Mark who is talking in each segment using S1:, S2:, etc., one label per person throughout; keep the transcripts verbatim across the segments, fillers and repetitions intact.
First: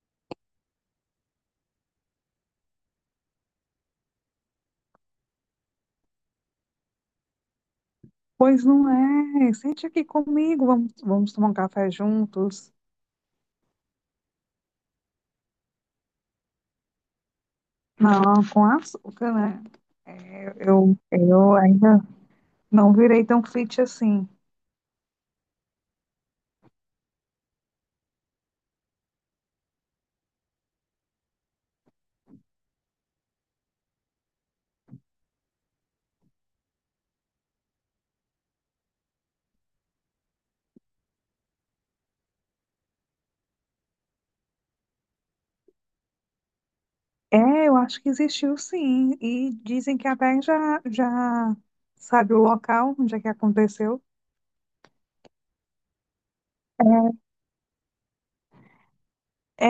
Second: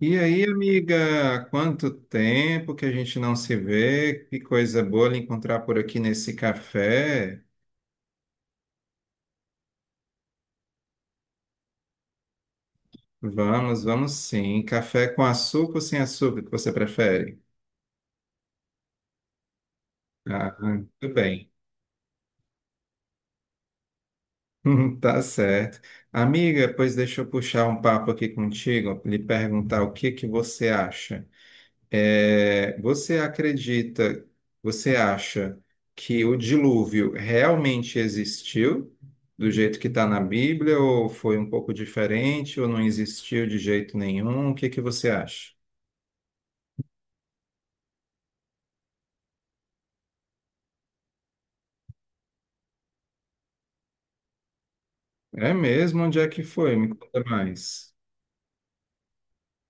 S1: E aí, amiga, quanto tempo que a gente não se vê? Que coisa boa lhe encontrar por aqui nesse café.
S2: Pois não é. Sente aqui comigo, vamos, vamos tomar um café juntos.
S1: Vamos, vamos sim. Café com açúcar ou sem açúcar, que você prefere?
S2: Não, com açúcar, né?
S1: Ah,
S2: É, eu,
S1: tudo bem.
S2: eu ainda não virei tão fit assim.
S1: Tá certo. Amiga, pois deixa eu puxar um papo aqui contigo, lhe perguntar o que que você acha. É, você acredita, Você acha que o dilúvio realmente existiu do jeito que está na Bíblia, ou foi um pouco diferente, ou não existiu de jeito nenhum? O que que você acha?
S2: É, eu acho que existiu sim. E dizem que até já, já sabe o local onde é que aconteceu.
S1: É mesmo? Onde é que foi? Me conta mais.
S2: É,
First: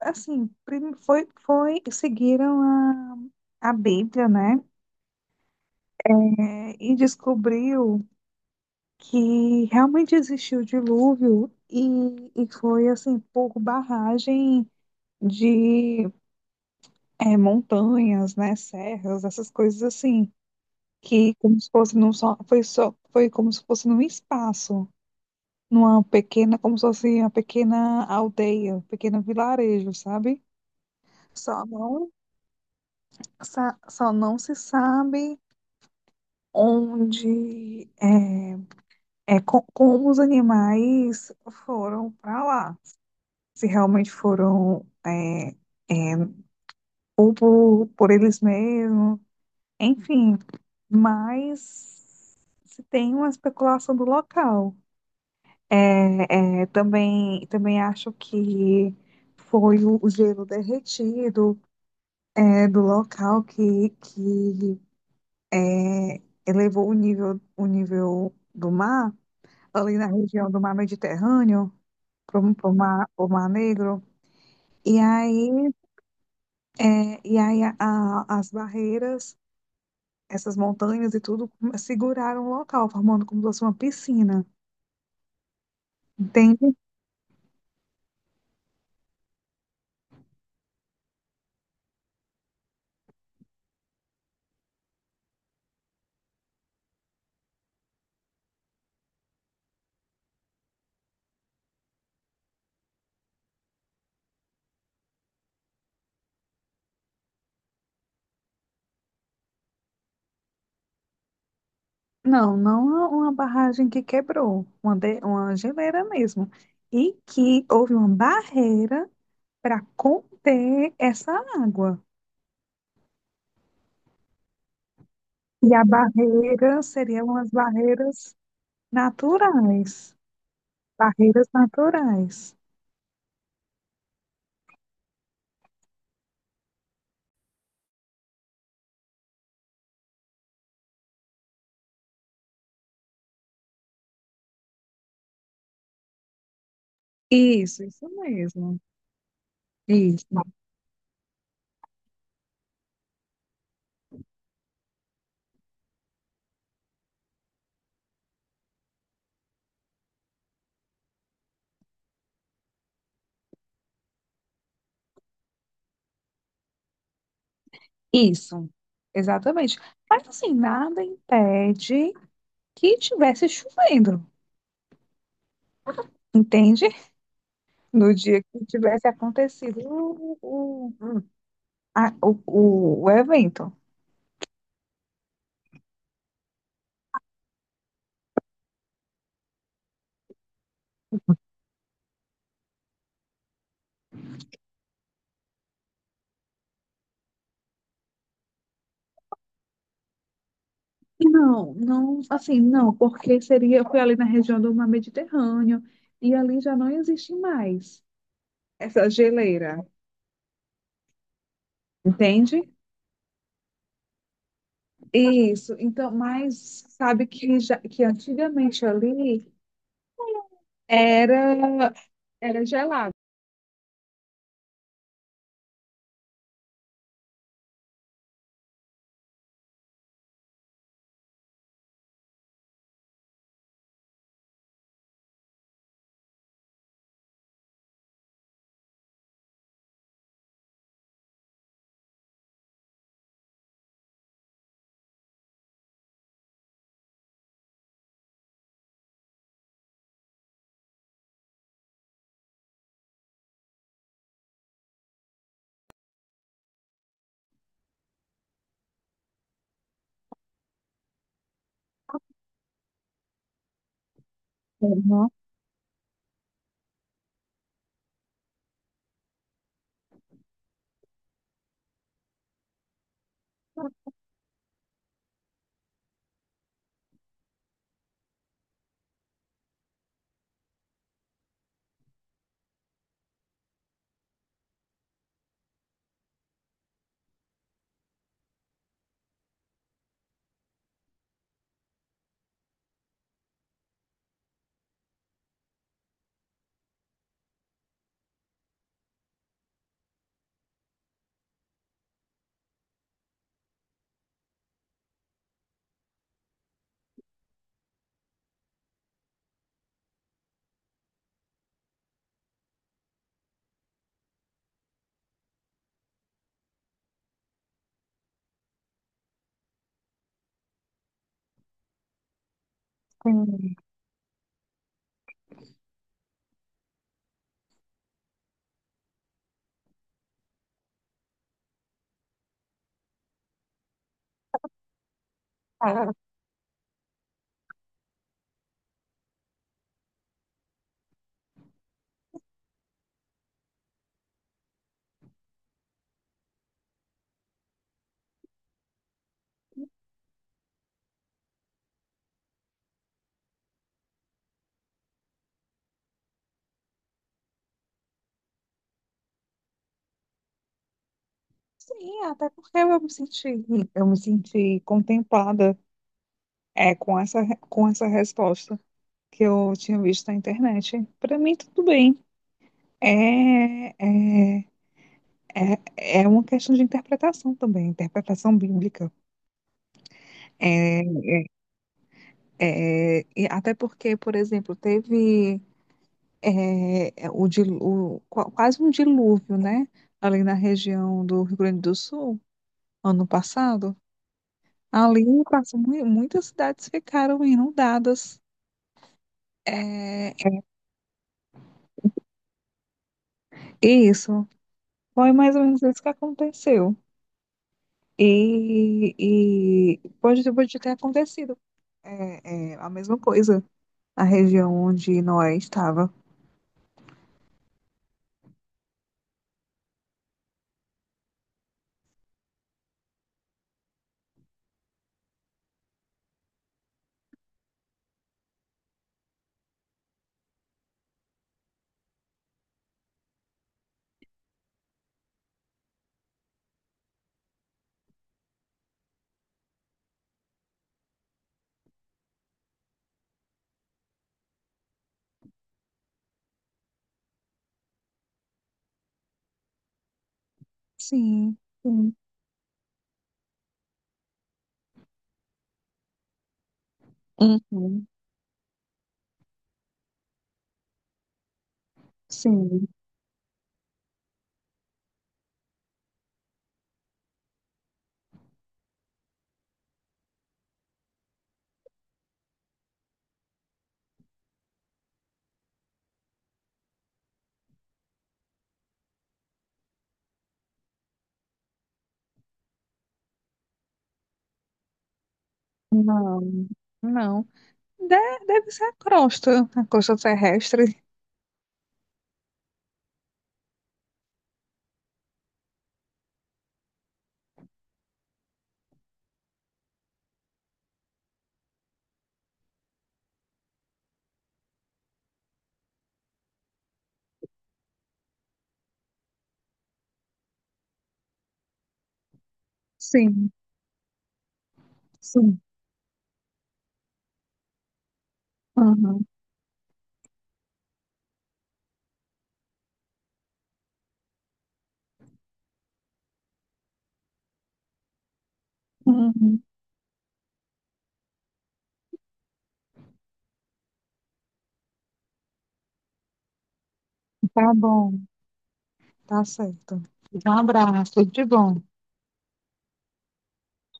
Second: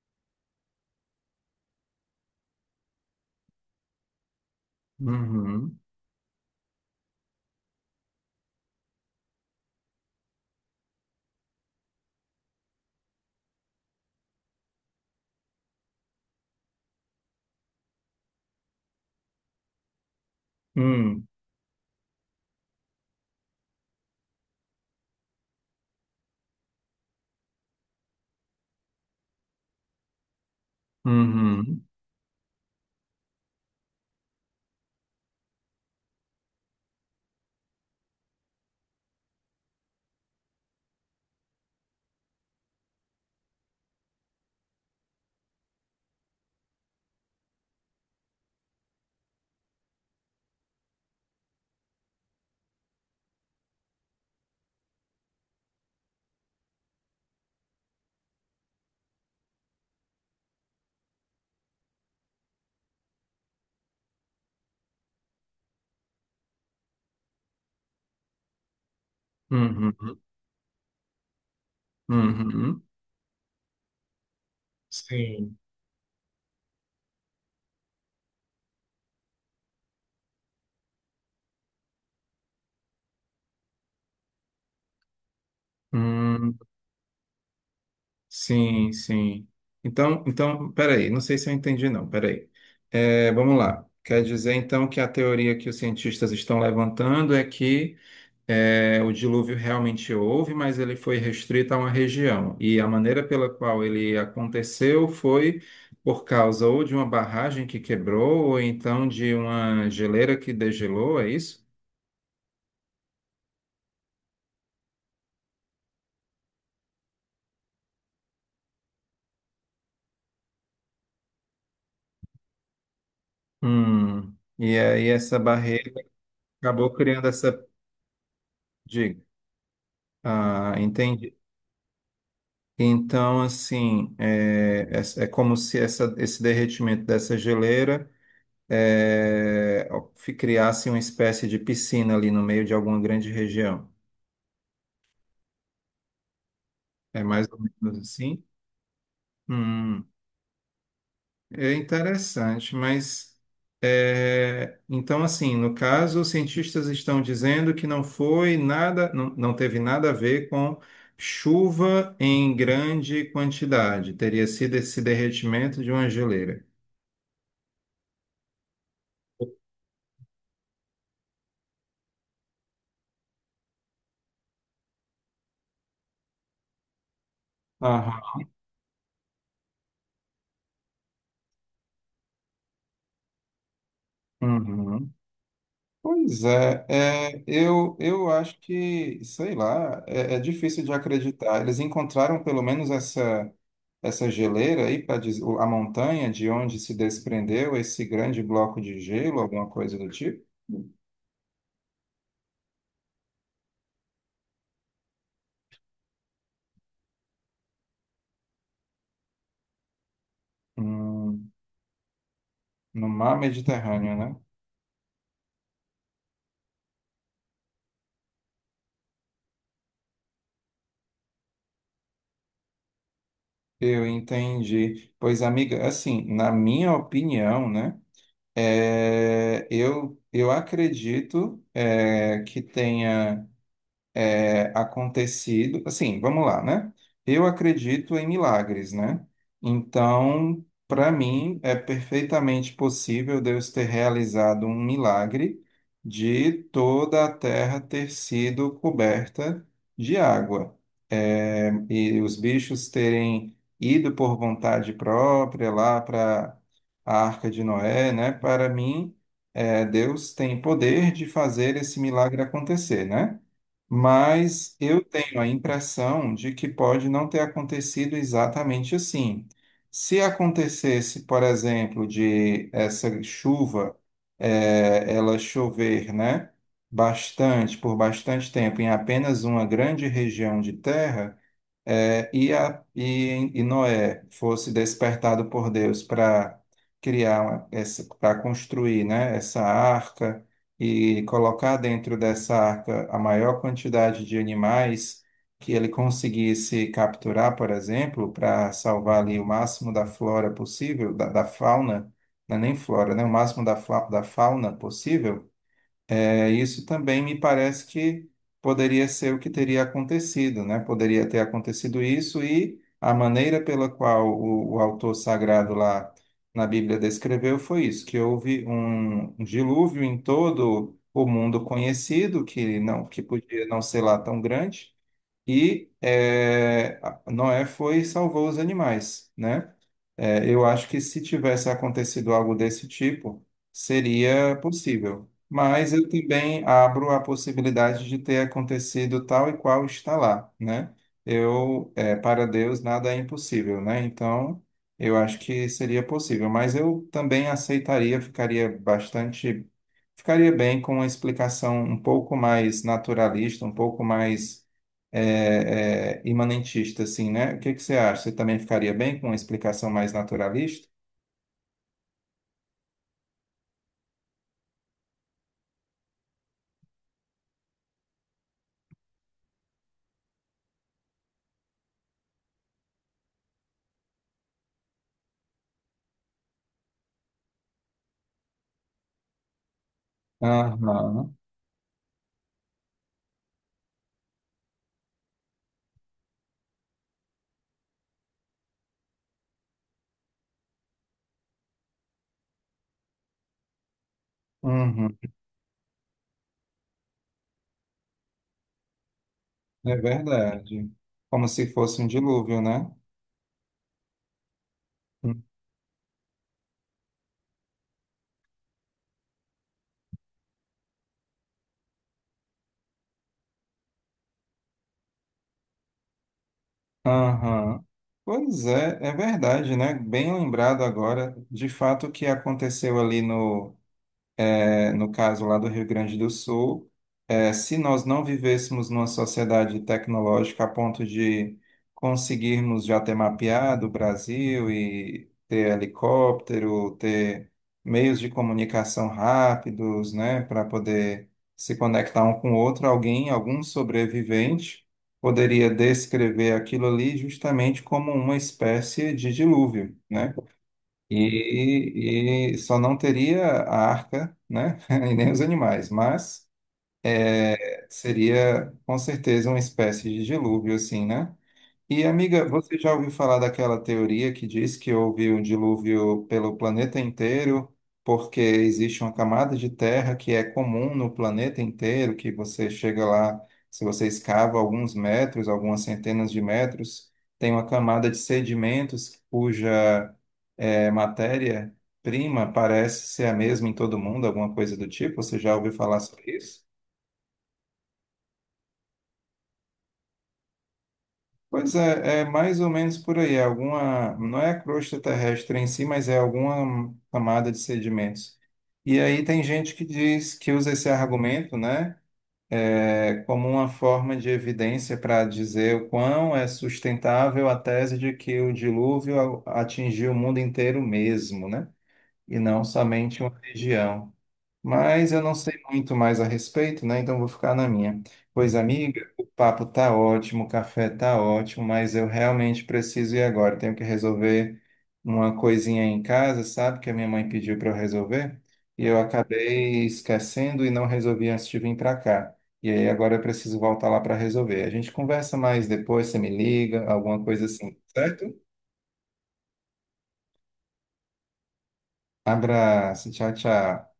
S2: assim, prim- foi, foi, seguiram a, a Bíblia, né?
S1: Uhum.
S2: É, e descobriu que realmente existiu dilúvio e, e foi assim por barragem de é, montanhas, né, serras, essas coisas assim,
S1: Hum.
S2: que como se fosse num só, foi só, foi como se fosse num espaço, numa pequena, como se fosse uma pequena aldeia, um pequeno vilarejo, sabe? Só
S1: Uhum.
S2: não, sa- só não se sabe onde é, é co- como os animais foram para lá, se realmente foram é, é, ou por, por eles mesmos, enfim, mas se tem uma especulação do local. É, é, também, também acho que foi o o gelo derretido é, do local que, que é, elevou o nível, o nível do mar,
S1: Uhum.
S2: ali na região do mar Mediterrâneo, para o
S1: Uhum.
S2: mar, pro mar Negro. E
S1: Sim.
S2: aí, é, e aí a- a- as barreiras, essas montanhas e tudo, hum, seguraram o local, formando como se fosse uma piscina.
S1: Hum.
S2: Entende?
S1: Sim, sim. Então, então, peraí, não sei se eu entendi, não, peraí. É, vamos lá. Quer dizer, então, que a teoria que os cientistas estão levantando é que é, o dilúvio realmente houve, mas ele foi restrito a uma região. E a maneira pela qual ele aconteceu foi por causa ou de uma barragem que quebrou, ou então de uma geleira que degelou, é isso?
S2: Não, não uma uma barragem que quebrou, uma, de- uma geleira mesmo. E que houve uma barreira para conter essa água.
S1: Hum. E aí essa
S2: E a
S1: barreira
S2: barreira
S1: acabou criando
S2: seriam as
S1: essa.
S2: barreiras
S1: Diga.
S2: naturais.
S1: Ah, entendi.
S2: Barreiras naturais.
S1: Então, assim, é, é, é como se essa- esse derretimento dessa geleira é, fi- criasse uma espécie de piscina ali no meio de alguma grande região. É mais ou
S2: Isso,
S1: menos
S2: isso
S1: assim?
S2: mesmo.
S1: Hum,
S2: Isso,
S1: é interessante, mas é, então, assim, no caso, os cientistas estão dizendo que não foi nada, não, não teve nada a ver com chuva em grande quantidade, teria sido esse derretimento de uma geleira.
S2: isso. Exatamente. Mas assim, nada impede que tivesse chovendo, entende? No
S1: Aham.
S2: dia que tivesse acontecido o, o, a- o, o- o evento.
S1: Uhum. Pois é, é, eu, eu acho que, sei lá, é, é difícil de acreditar. Eles encontraram pelo menos essa, essa geleira aí, para a montanha de onde se desprendeu esse grande bloco de gelo, alguma coisa do tipo,
S2: Não, não, assim, não, porque seria, foi ali na região do Mar Mediterrâneo e ali já não existe mais essa geleira,
S1: Hum,
S2: entende?
S1: no mar Mediterrâneo, né?
S2: Isso, então, mas sabe que, já, que antigamente ali era, era gelado.
S1: Eu entendi. Pois, amiga, assim, na minha opinião, né, é, eu, eu acredito é, que tenha. É, acontecido. Assim, vamos lá, né? Eu acredito em milagres, né? Então, para mim, é perfeitamente possível Deus ter realizado um milagre de toda a terra ter sido coberta de água. É, e os bichos terem ido por vontade própria lá para a Arca de Noé, né? Para mim, é, Deus tem poder de fazer esse milagre acontecer, né? Mas eu
S2: Uhum,
S1: tenho a impressão de que pode não ter acontecido exatamente assim. Se acontecesse, por exemplo, de essa chuva, eh, ela chover, né, bastante, por bastante tempo, em apenas uma grande região de terra, é, e, a, e, e Noé fosse despertado por Deus para criar uma- essa, para construir, né, essa arca e colocar dentro dessa arca a maior quantidade de animais que ele conseguisse capturar, por exemplo, para salvar ali o máximo da flora possível, da, da fauna, não é nem flora, né, o máximo da, fa- da fauna possível é, isso também me parece que poderia ser o que teria acontecido, né? Poderia ter acontecido isso e a maneira pela qual o, o autor sagrado lá na Bíblia descreveu foi isso, que houve um um dilúvio em todo o mundo conhecido, que não, que podia
S2: sim.
S1: não ser lá tão grande, e é, Noé foi e salvou os animais, né? É, eu acho que se tivesse acontecido algo desse tipo, seria possível. Mas eu
S2: Ah,
S1: também abro a possibilidade de ter acontecido tal e qual está lá, né? Eu, é, para Deus, nada é impossível, né? Então, eu acho que seria possível. Mas eu também aceitaria, ficaria bastante, ficaria bem com uma explicação um pouco mais naturalista, um pouco mais é, é, imanentista, assim, né? O que que você acha? Você também ficaria bem com uma explicação mais naturalista?
S2: sim, até porque eu me senti, eu me senti contemplada É com essa, com essa resposta que eu tinha visto na internet. Para mim, tudo bem. É, é, é, é uma questão de interpretação também, interpretação bíblica. É,
S1: Aham.
S2: é, e até porque, por exemplo, teve é, é, o, dilu- o- qua- quase um dilúvio, né? Ali na região do Rio Grande do Sul, ano passado.
S1: Uhum.
S2: Ali, quase mu- muitas cidades ficaram inundadas.
S1: É
S2: É, é
S1: verdade. Como se fosse um dilúvio, né?
S2: isso, foi mais ou menos isso que aconteceu. E, e pode, pode ter acontecido é, é, a mesma coisa na região onde Noé estava.
S1: Aham. Pois é, é verdade, né? Bem lembrado agora, de fato, o que aconteceu ali no. é, no caso lá do Rio Grande do Sul, é, se nós não vivêssemos numa sociedade tecnológica a ponto de conseguirmos já ter mapeado o Brasil e ter helicóptero, ter meios de comunicação rápidos, né, para poder se conectar um com o outro, alguém, algum sobrevivente, poderia descrever aquilo ali justamente como uma espécie de dilúvio, né?
S2: Sim, sim,
S1: E, e só não teria a arca, né? E nem os animais, mas
S2: uhum,
S1: seria com certeza uma espécie de dilúvio, assim, né? E amiga, você
S2: sim,
S1: já ouviu falar daquela teoria que diz que houve um dilúvio pelo planeta inteiro, porque existe uma camada de terra que é comum no planeta inteiro, que você chega lá, se você escava alguns metros, algumas centenas de metros, tem uma camada de sedimentos cuja é, matéria-prima parece ser a mesma em todo mundo, alguma coisa do tipo? Você já ouviu falar sobre
S2: não,
S1: isso?
S2: não. De- deve ser a crosta, a crosta terrestre.
S1: Pois é, é mais ou menos por aí. É alguma, não é a crosta terrestre em si, mas é alguma camada de sedimentos. E aí tem gente que diz que usa esse argumento, né, é, como uma forma de evidência para dizer o quão é sustentável a tese de que o dilúvio a- atingiu o mundo inteiro mesmo, né, e não somente uma
S2: Sim,
S1: região. Mas eu não sei
S2: sim,
S1: muito mais a respeito, né? Então vou ficar na minha. Pois, amiga, o
S2: uhum,
S1: papo tá ótimo, o café tá ótimo, mas eu realmente preciso ir agora. Tenho que resolver uma coisinha em casa, sabe? Que a minha mãe pediu para eu resolver. E eu
S2: uhum.
S1: acabei esquecendo e não resolvi antes de vir para cá. E aí agora eu preciso voltar lá para resolver. A gente conversa mais depois, você me liga, alguma coisa
S2: Tá
S1: assim,
S2: bom,
S1: certo?
S2: tá certo. Um abraço, tudo de bom.
S1: Abraço, tchau, tchau.